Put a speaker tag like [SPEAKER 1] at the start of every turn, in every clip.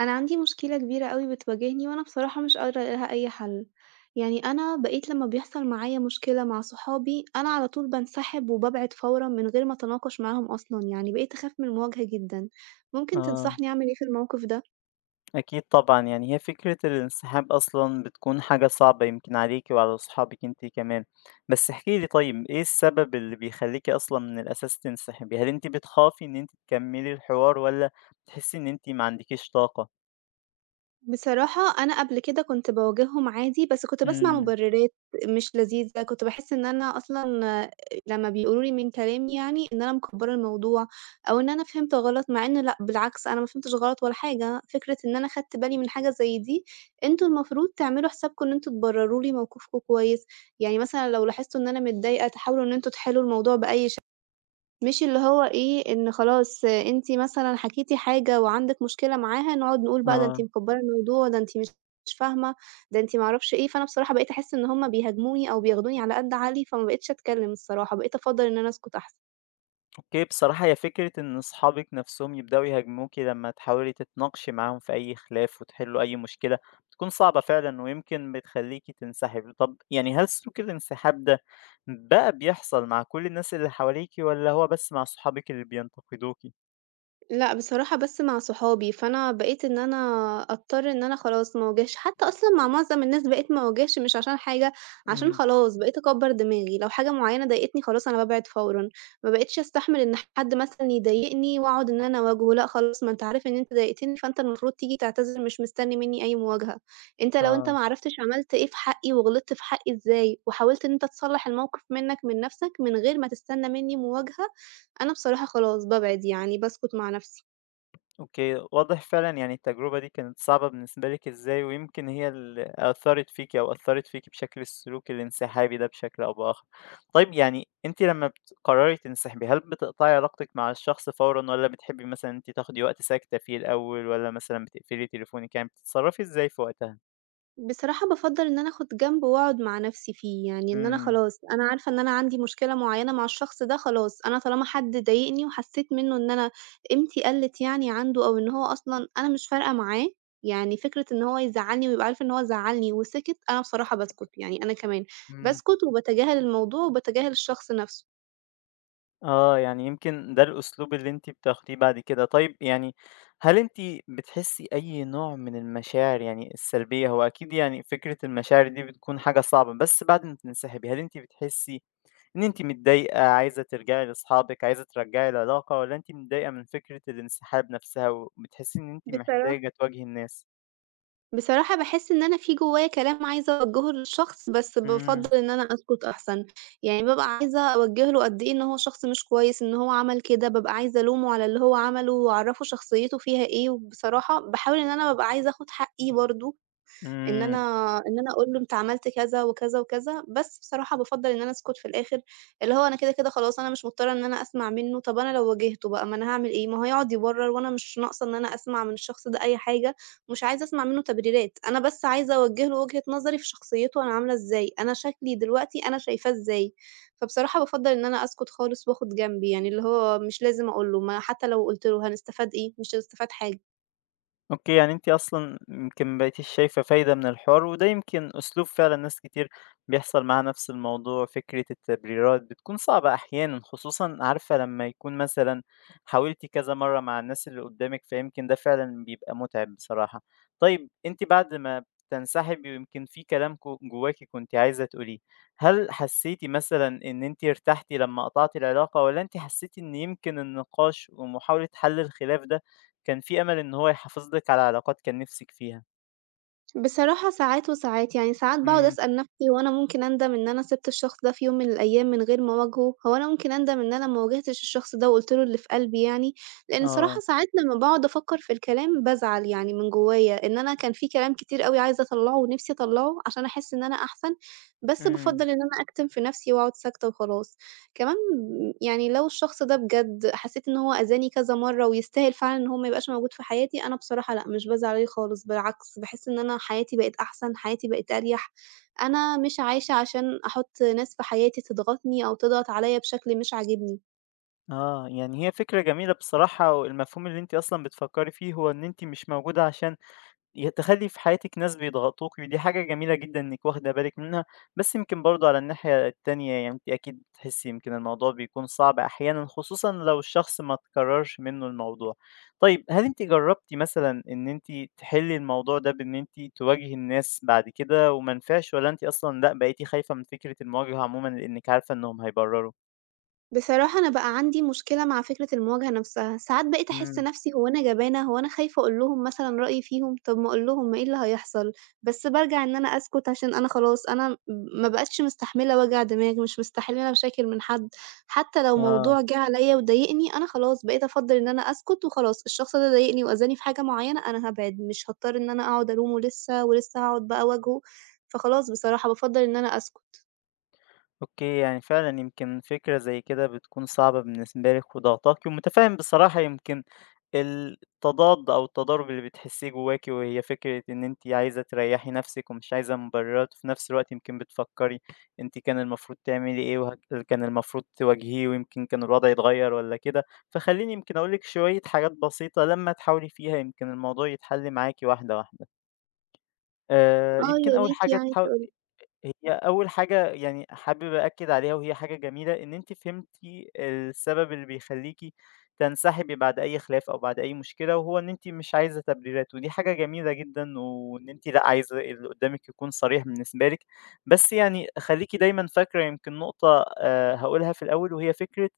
[SPEAKER 1] أنا عندي مشكلة كبيرة أوي بتواجهني وأنا بصراحة مش قادرة ألاقي لها أي حل، يعني أنا بقيت لما بيحصل معايا مشكلة مع صحابي أنا على طول بانسحب وبابعد فورًا من غير ما أتناقش معاهم أصلًا، يعني بقيت أخاف من المواجهة جدًا، ممكن
[SPEAKER 2] آه،
[SPEAKER 1] تنصحني أعمل إيه في الموقف ده؟
[SPEAKER 2] أكيد طبعًا، يعني هي فكرة الانسحاب أصلًا بتكون حاجة صعبة يمكن عليكِ وعلى صحابِك أنتِ كمان، بس احكي لي طيب إيه السبب اللي بيخلّيكِ أصلًا من الأساس تنسحبي؟ هل أنتِ بتخافي إن أنتِ تكمّلي الحوار والّا بتحسّي إن أنتِ ما عندكيش طاقة؟
[SPEAKER 1] بصراحة أنا قبل كده كنت باواجههم عادي، بس كنت باسمع
[SPEAKER 2] إمم،
[SPEAKER 1] مُبررات مش لذيذة، كنت باحس إن أنا أصلًا لمّا بيقولوا لي من كلامي يعني إن أنا مكبّرة الموضوع أو إن أنا فهمت غلط، مع إن لأ بالعكس أنا ما فهمتش غلط ولا حاجة، فكرة إن أنا خدت بالي من حاجة زي دي، أنتم المفروض تعملوا حسابكم إن أنتم تبرروا لي موقفكم كويس، يعني مثلًا لو لاحظتوا إن أنا متضايقة تحاولوا إن أنتم تحلوا الموضوع بأي مش اللي هو إيه، إن خلاص أنتِ مثلًا حكيتِ حاجة وعندِك مشكلة معاها، نقعد نقول بقى ده أنتِ
[SPEAKER 2] آه.
[SPEAKER 1] مكبّرة الموضوع، ده أنتِ مش فاهمة، ده أنتِ ما أعرفش إيه، فأنا بصراحة بقيت أحس إن هُم بيهاجموني أو بياخدوني على قد عقلي، فما بقيتش أتكلم الصراحة، بقيت أفضّل إن أنا أسكت أحسن.
[SPEAKER 2] أوكي، بصراحة هي فكرة إن صحابِك نفسهم يبدأوا يهاجموكِ لمّا تحاولي تتناقشي معاهم في أي خلاف وتحلوا أي مشكلة، بتكون صعبة فعلًا ويمكن بتخلّيكِ تنسحبي. طب يعني هل سلوك الانسحاب ده بقى بيحصل مع كل الناس اللي حواليكِ والّا هو بس مع صحابِك اللي بينتقدوكِ؟
[SPEAKER 1] لأ، بصراحة بس مع صحابي، فأنا بقيت إن أنا أضطر إن أنا خلاص ما أواجهش، حتى أصلًا مع معظم الناس بقيت ما أواجهش مش عشان حاجة، عشان
[SPEAKER 2] إمم،
[SPEAKER 1] خلاص بقيت أكبّر دماغي، لو حاجة معيّنة ضايقتني خلاص أنا بابعد فورًا، ما بقيتش أستحمل إن حد مثلًا يضايقني وأقعد إن أنا أواجهه، لأ خلاص ما أنت عارف إن أنت ضايقتني فأنت المفروض تيجي تعتذر مش مستني منّي أي مواجهة، أنت لو أنت
[SPEAKER 2] آه.
[SPEAKER 1] ما عرفتش عملت إيه في حقي وغلطت في حقي إزاي، وحاولت إن أنت تصلّح الموقف منّك من نَفْسك من غير ما تستنى منّي مواجهة، أنا بصراحة خلاص بابعد يعني، باسكت مع نَفْسي.
[SPEAKER 2] أوكي، واضح فعلًا يعني التجربة دي كانت صعبة بالنسبة لِك إزاي، ويمكن هي اللي أثّرت فيكِ أو أثّرت فيكِ بشكل السلوك الانسحابي ده بشكل أو بآخر. طيب يعني أنتِ لمّا بتقرري تنسحبي، هل بتقطعي علاقتِك مع الشخص فورًا والّا بتحبي مثلًا أنتِ تاخدي وقت ساكتة فيه الأول والّا مثلًا بتقفلي تليفونِك، يعني بتتصرّفي إزاي في وقتها؟
[SPEAKER 1] بصراحة بافضّل إن أنا آخُد جنب وأقعد مع نَفْسي فيه، يعني إن أنا
[SPEAKER 2] إمم،
[SPEAKER 1] خلاص أنا عارفة إن أنا عندي مشكلة معيّنة مع الشخص ده خلاص، أنا طالما حد ضايقني وحسّيت منّه إن أنا قيمتي قَلِّت يعني عنده أو إن هو أصلًا أنا مش فارقة معاه، يعني فكرة إن هو يزعّلني ويبقى عارف إن هو زعّلني وسِكِت، أنا بصراحة باسكُت، يعني أنا كمان
[SPEAKER 2] إمم.
[SPEAKER 1] باسكُت وباتجاهل الموضوع وباتجاهل الشخص نَفْسه.
[SPEAKER 2] آه، يعني يمكن ده الأسلوب اللي أنتِ بتاخديه بعد كده. طيب يعني هل أنتِ بتحسّي أي نوع من المشاعر يعني السلبية؟ هو أكيد يعني فكرة المشاعر دي بتكون حاجة صعبة، بس بعد ما بتنسحبي هل أنتِ بتحسّي إن أنتِ متضايقة، عايزة ترجعي لأصحابِك، عايزة ترجعي العلاقة، والّا أنتِ متضايقة من فكرة الانسحاب نفسها وبتحسّي إن أنتِ
[SPEAKER 1] بصرا
[SPEAKER 2] محتاجة تواجهي الناس؟
[SPEAKER 1] بصراحة باحس إن أنا في جوايا كلام عايزة أوجّهه للشخص، بس
[SPEAKER 2] إمم،
[SPEAKER 1] بافضّل إن أنا أسكت أحسن، يعني بابقى عايزة أوجّه له قد إيه إن هو شخص مش كويس، إن هو عمل كده، بابقى عايزة ألومه على اللي هو عمله وأعرّفه شخصيته فيها إيه، وبصراحة باحاول إن أنا بابقى عايزة آخُد حقّي برضه، إن أنا
[SPEAKER 2] إمم.
[SPEAKER 1] إن أنا أقول له أنت عملت كذا وكذا وكذا، بس بصراحة بافضّل إن أنا أسكت في الآخر، اللي هو أنا كده، كده خلاص أنا مش مضطرة إن أنا أسمع منّه، طَب أنا لو واجهته بقى ما أنا هاعمل إيه؟ ما هو هيقعد يبرّر وأنا مش ناقصة إن أنا أسمع من الشخص ده أي حاجة، ومش عايزة أسمع منّه تبريرات، أنا بس عايزة أوجّه له وجهة نظري في شخصيته أنا عاملة إزاي، أنا شكلي دلوقتي أنا شايفاه إزاي، فبصراحة بافضّل إن أنا أسكت خالص وآخد جنبي، يعني اللي هو مش لازم أقول له، ما حتى لو قُلت له هنستفاد إيه؟ مش هنستفاد حاجة.
[SPEAKER 2] أوكي، يعني أنتِ أصلًا يمكن ما بقيتيش شايفة فايدة من الحوار، وده يمكن أسلوب فعلًا ناس كتير بيحصل معاها نفس الموضوع، فكرة التبريرات بتكون صعبة أحيانًا، خصوصًا عارفة لمّا يكون مثلًا حاولتِ كذا مرّة مع الناس اللي قدّامِك، فيمكن ده فعلًا بيبقى متعب بصراحة. طيب أنتِ بعد ما بتنسحبي ويمكن في كلام جواكِ كنتِ عايزة تقوليه، هل حسيتِ مثلًا إن أنتِ ارتحتِ لمّا قطعتِ العلاقة والّا أنتِ حسيتِ إن يمكن النقاش ومحاولة حل الخلاف ده كان في أمل إن هو يحافظ لِك على علاقات كان نِفْسِك فيها.
[SPEAKER 1] بصراحة ساعات وساعات، يعني ساعات باقعد
[SPEAKER 2] إمم.
[SPEAKER 1] أسأل نَفْسي هو أنا ممكن أندم إن أنا سِبت الشخص ده في يوم من الأيام من غير ما أواجهه، هو أنا ممكن أندم إن أنا ما واجهتش الشخص ده وقُلت له اللي في قلبي يعني، لإن
[SPEAKER 2] آه.
[SPEAKER 1] صراحة ساعات لمّا باقعد أفكّر في الكلام بازعل يعني من جوّايا، إن أنا كان في كلام كتير أوي عايزة أطلّعه ونِفْسي أطلّعه عشان أحس إن أنا أحسن، بس بافضّل
[SPEAKER 2] إمم.
[SPEAKER 1] إن أنا أكتم في نَفْسي وأقعد ساكتة وخلاص. كمان يعني لو الشخص ده بجد حسيت إن هو أذاني كذا مرّة ويستاهل فعلًا إن هو ما يبقاش موجود في حياتي، أنا بصراحة لأ، مش بازعل عليه خالص، بالعكس باحس إن أنا حياتي بقت أحسن، حياتي بقت أريح، أنا مش عايشة عشان أحُط ناس في حياتي تضغطني أو تضغط عليّا بشكل مش عاجبني.
[SPEAKER 2] آه. يعني هي فكرة جميلة بصراحة والمفهوم اللي أنتِ أصلًا بتفكّري فيه هو إن أنتِ مش موجودة عشان تخلّي في حياتِك ناس بيضغطوكِ، ودي حاجة جميلة جدًا إنِّك واخدة بالِك منها، بس يمكن برضه على الناحية التانية يعني أنتِ أكيد بتحسّي يمكن الموضوع بيكون صعب أحيانًا، خصوصًا لو الشخص ما تكرّرش منّه الموضوع. طيب هل أنتِ جرّبتِ مثلًا إن أنتِ تحلّي الموضوع ده بإن أنتِ تواجهي الناس بعد كده وما نفعش والّا أنتِ أصلًا لأ، بقيتِ خايفة من فكرة المواجهة عمومًا لإنِّك عارفة إنّهم هيبرّروا؟
[SPEAKER 1] بصراحة أنا بقى عندي مشكلة مع فكرة المواجهة نفسها، ساعات بقيت أحس
[SPEAKER 2] إمم،
[SPEAKER 1] نفسي هو أنا جبانة، هو أنا خايفة أقول لهم مثلًا رأيي فيهم، طب ما أقول لهم ما إيه اللي هيحصل، بس بارجع إن أنا أسكت عشان أنا خلاص أنا م ما بقيتش مستحملة وجع دماغ، مش مستحملة مشاكل من حد، حتى لو
[SPEAKER 2] آه.
[SPEAKER 1] موضوع جه عليَّ وضايقني أنا خلاص بقيت أفضّل إن أنا أسكت وخلاص، الشخص ده ضايقني وأذاني في حاجة معينة أنا هابعد، مش هاضطر إن أنا أقعد ألومه لسه، ولسه هاقعد بقى أواجهه، فخلاص بصراحة بافضّل إن أنا أسكت.
[SPEAKER 2] أوكي، يعني فعلًا يمكن فكرة زي كده بتكون صعبة بالنسبة لِك وضاغطاكِ، ومتفهم بصراحة يمكن التضاد أو التضارب اللي بتحسيه جواكِ، وهي فكرة إن أنتِ عايزة تريحي نفسِك ومش عايزة مبررات، وفي نفس الوقت يمكن بتفكري أنتِ كان المفروض تعملي إيه، كان المفروض تواجهيه، ويمكن كان الوضع يتغير والّا كده. فخليني يمكن أقول لِك شوية حاجات بسيطة لمّا تحاولي فيها يمكن الموضوع يتحل معاكِ واحدة واحدة.
[SPEAKER 1] آه،
[SPEAKER 2] يمكن
[SPEAKER 1] يا
[SPEAKER 2] أول
[SPEAKER 1] ريت
[SPEAKER 2] حاجة
[SPEAKER 1] يعني تقول.
[SPEAKER 2] هي أول حاجة يعني حابب أأكد عليها وهي حاجة جميلة إن أنتِ فهمتِ السبب اللي بيخليكِ تنسحبي بعد أي خلاف أو بعد أي مشكلة، وهو إن أنتِ مش عايزة تبريرات، ودي حاجة جميلة جدًا، وإن أنتِ لأ عايزة اللي قدامِك يكون صريح بالنسبة لِك، بس يعني خليكِ دايمًا فاكرة يمكن نقطة هاقولها في الأول وهي فكرة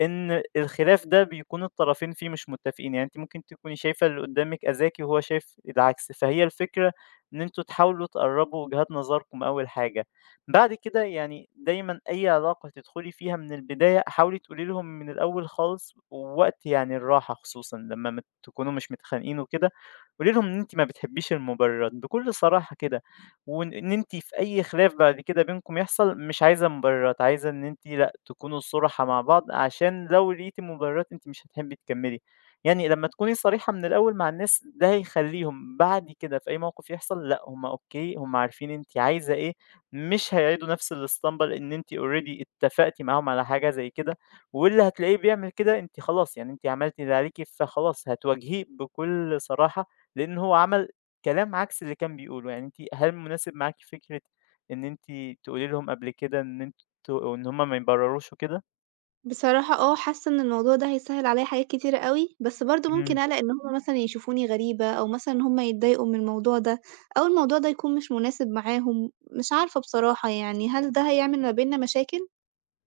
[SPEAKER 2] إن الخلاف ده بيكون الطرفين فيه مش متّفقين، يعني أنتِ ممكن تكوني شايفة اللي قدّامِك أذكى وهو شايف العكس، فهي الفكرة إن أنتم تحاولوا تقرّبوا وجهات نظركم أول حاجة. بعد كده يعني دايمًا أي علاقة تدخلي فيها من البداية حاولي تقولي لهم من الأول خالص ووقت يعني الراحة خصوصًا لمّا تكونوا مش متخانقين وكده، قولي لهم إن أنتِ ما بتحبيش المُبرّرات بكل صراحة كده. وإن أنتِ في أي خلاف بعد كده بينكم يحصل مش عايزة مبررات، عايزة إن أنتِ لأ، تكونوا صُرحا مع بعض عشان لو لقيتِ مبررات أنتِ مش هتحبي تكمّلي. يعني لمّا تكوني صريحة من الأول مع الناس ده هيخلّيهم بعد كده في أي موقف يحصل لأ، هم أوكي، هم عارفين أنتِ عايزة إيه، مش هيعيدوا نفس الإسطمبة لإن أنتِ already اتفقتِ معاهم على حاجة زي كده، واللي هتلاقيه بيعمل كده أنتِ خلاص يعني أنتِ عملتِ اللي عليكِ، فخلاص هتواجهيه بكل صراحة لإن هو عمل كلام عكس اللي كان بيقوله، يعني أنتِ هل مناسب معاكِ فكرة إن أنتِ تقولي لهم قبل كده إن هُم ما يبرروش وكده؟
[SPEAKER 1] بصراحة آه، حاسة إن الموضوع ده هيسهّل عليَّ حاجات كتيرة أوي، بس برضه ممكن أقلق إن هُم مثلًا يشوفوني غريبة، أو مثلًا إن هُم يتضايقوا من الموضوع ده، أو الموضوع ده يكون مش مناسب معاهم، مش عارفة بصراحة يعني هل ده هيعمل ما بيننا مشاكل؟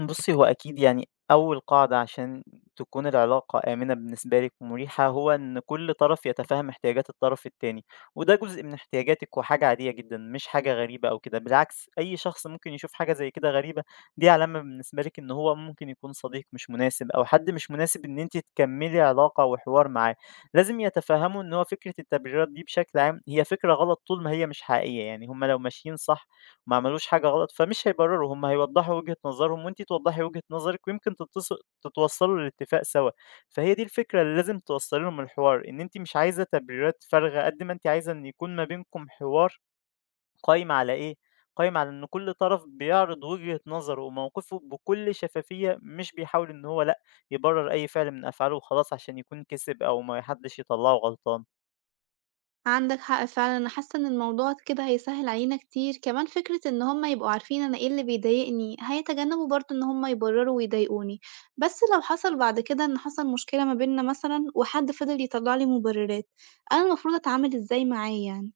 [SPEAKER 2] بُصّي، هو أكيد يعني أول قاعدة عشان تكون العلاقة آمنة بالنسبة لِك ومريحة، هو إن كل طرف يتفهم احتياجات الطرف التاني، وده جزء من احتياجاتِك وحاجة عادية جدًا، مش حاجة غريبة أو كده، بالعكس أي شخص ممكن يشوف حاجة زي كده غريبة، دي علامة بالنسبة لِك إن هو ممكن يكون صديق مش مناسب أو حد مش مناسب إن أنتِ تكمّلي علاقة وحوار معاه. لازم يتفهموا إن هو فكرة التبريرات دي بشكل عام هي فكرة غلط طول ما هي مش حقيقية، يعني هُم لو ماشيين صح ما عملوش حاجة غلط، فمش هيبرروا، هم هيوضّحوا وجهة نظرهم وأنتِ توضّحي وجهة نظرِك ويمكن تتوصّلوا لاتفاق سوا، فهي دي الفكرة اللي لازم توصّلي لهم الحوار، إن أنتِ مش عايزة تبريرات فارغة قد ما أنتِ عايزة إن يكون ما بينكم حوار قايم على إيه، قايم على إن كل طرف بيعرض وجهة نظره وموقفه بكل شفافية، مش بيحاول إن هو لأ، يبرر أي فعل من أفعاله وخلاص عشان يكون كسب أو ما حدش يطلّعه غلطان.
[SPEAKER 1] عندك حق فعلًا، أنا حاسة إن الموضوع كده هيسهّل علينا كتير، كمان فكرة إن هُم يبقوا عارفين أنا إيه اللي بيضايقني، هيتجنبوا برضه إن هُم يبرروا ويضايقوني، بس لو حصل بعد كده إن حصل مشكلة ما بيننا مثلًا، وحد فضل يطلّع لي مبررات، أنا المفروض أتعامل إزاي معاه يعني؟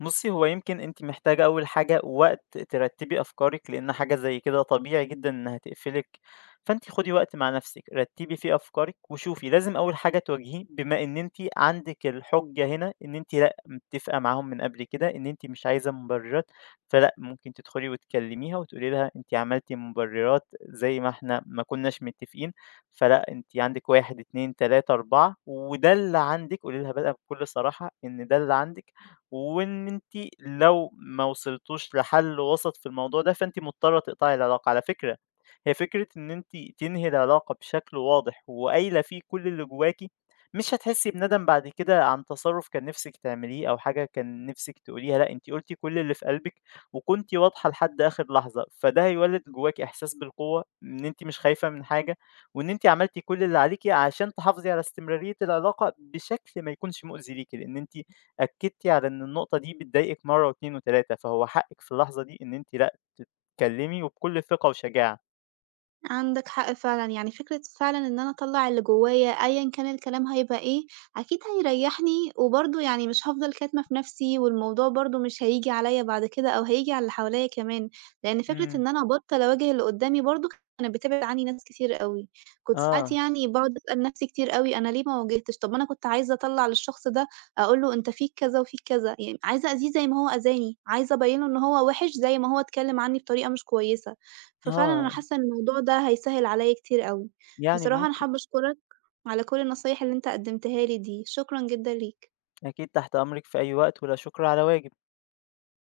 [SPEAKER 2] بُصّي، هو يمكن أنتِ محتاجة أول حاجة وقت ترتّبي أفكارِك، لإن حاجة زي كده طبيعي جدًا إنها تقفلِك، فأنتِ خدي وقت مع نَفْسِك، رتّبي فيه أفكارِك وشوفي، لازم أول حاجة تواجهيه بما إن أنتِ عندِك الحُجة هنا إن أنتِ لأ، متّفقة معاهم من قبل كده إن أنتِ مش عايزة مُبرّرات، فلأ، ممكن تدخُلي وتكلّميها وتقولي لها أنتِ عملتِ مُبرّرات زي ما إحنا ما كُناش متّفقين، فلأ، أنتِ عندِك 1، 2، 3، 4 وده اللي عندِك، قولي لها بقى بكل صراحة إن ده اللي عندِك وإن أنتِ لو ما وصلتوش لحل وسط في الموضوع ده، فأنتِ مضطرة تقطعي العلاقة. على فكرة هي فكرة إن أنتِ تنهي العلاقة بشكل واضح وقايلة فيه كل اللي جواكِ، مش هتحسي بندم بعد كده عن تصرُّف كان نِفْسِك تعمليه أو حاجة كان نِفْسِك تقوليها، لأ أنتِ قُلتِ كل اللي في قلبِك وكنتِ واضحة لحد آخر لحظة، فده هيولِّد جواكِ إحساس بالقوة، إن أنتِ مش خايفة من حاجة وإن أنتِ عملتِ كل اللي عليكِ عشان تحافظي على استمرارية العلاقة بشكل ما يكونش مؤذي ليكِ، لإن أنتِ أكدتِ على إن النقطة دي بتضايقِك مرّة و2 و3، فهو حقِك في اللحظة دي إن أنتِ لأ، تتكلمي وبكل ثقة وشجاعة.
[SPEAKER 1] عندك حق فعلًا، يعني فكرة فعلًا إن أنا أطلّع اللي جوايا أيًا كان الكلام هيبقى إيه، أكيد هيريّحني وبرضه يعني مش هافضل كاتمة في نَفْسي والموضوع برضه مش هييجي عليّا بعد كده أو هييجي على اللي حواليّا كمان، لإن فكرة
[SPEAKER 2] إمم.
[SPEAKER 1] إن أنا أبطّل أواجه اللي قُدّامي برضه كانت بتبعد عني ناس كتير أوي، كنت ساعات
[SPEAKER 2] آه،
[SPEAKER 1] يعني باقعد أسأل نَفْسي كتير أوي أنا ليه ما واجهتش، طَب ما أنا كنت عايزة أطلّع للشخص ده أقول له أنت فيك كذا وفيك كذا، يعني عايزة أأذيه زي ما هو أذاني، عايزة أبيّن له إن هو وِحِش زي ما هو اتكلّم عني بطريقة مش كويسة. ففعلًا أنا
[SPEAKER 2] آه،
[SPEAKER 1] حاسة إن الموضوع ده هيسهِّل عليّا كتير أوي.
[SPEAKER 2] يعني
[SPEAKER 1] بصراحة أنا
[SPEAKER 2] ممكن
[SPEAKER 1] حابة أشكرك على كل النصايح اللي أنت قدّمتها لي دي، شكرًا جدًا ليك.
[SPEAKER 2] أكيد تحت أمرِك في أي وقت، ولا شكر على واجب.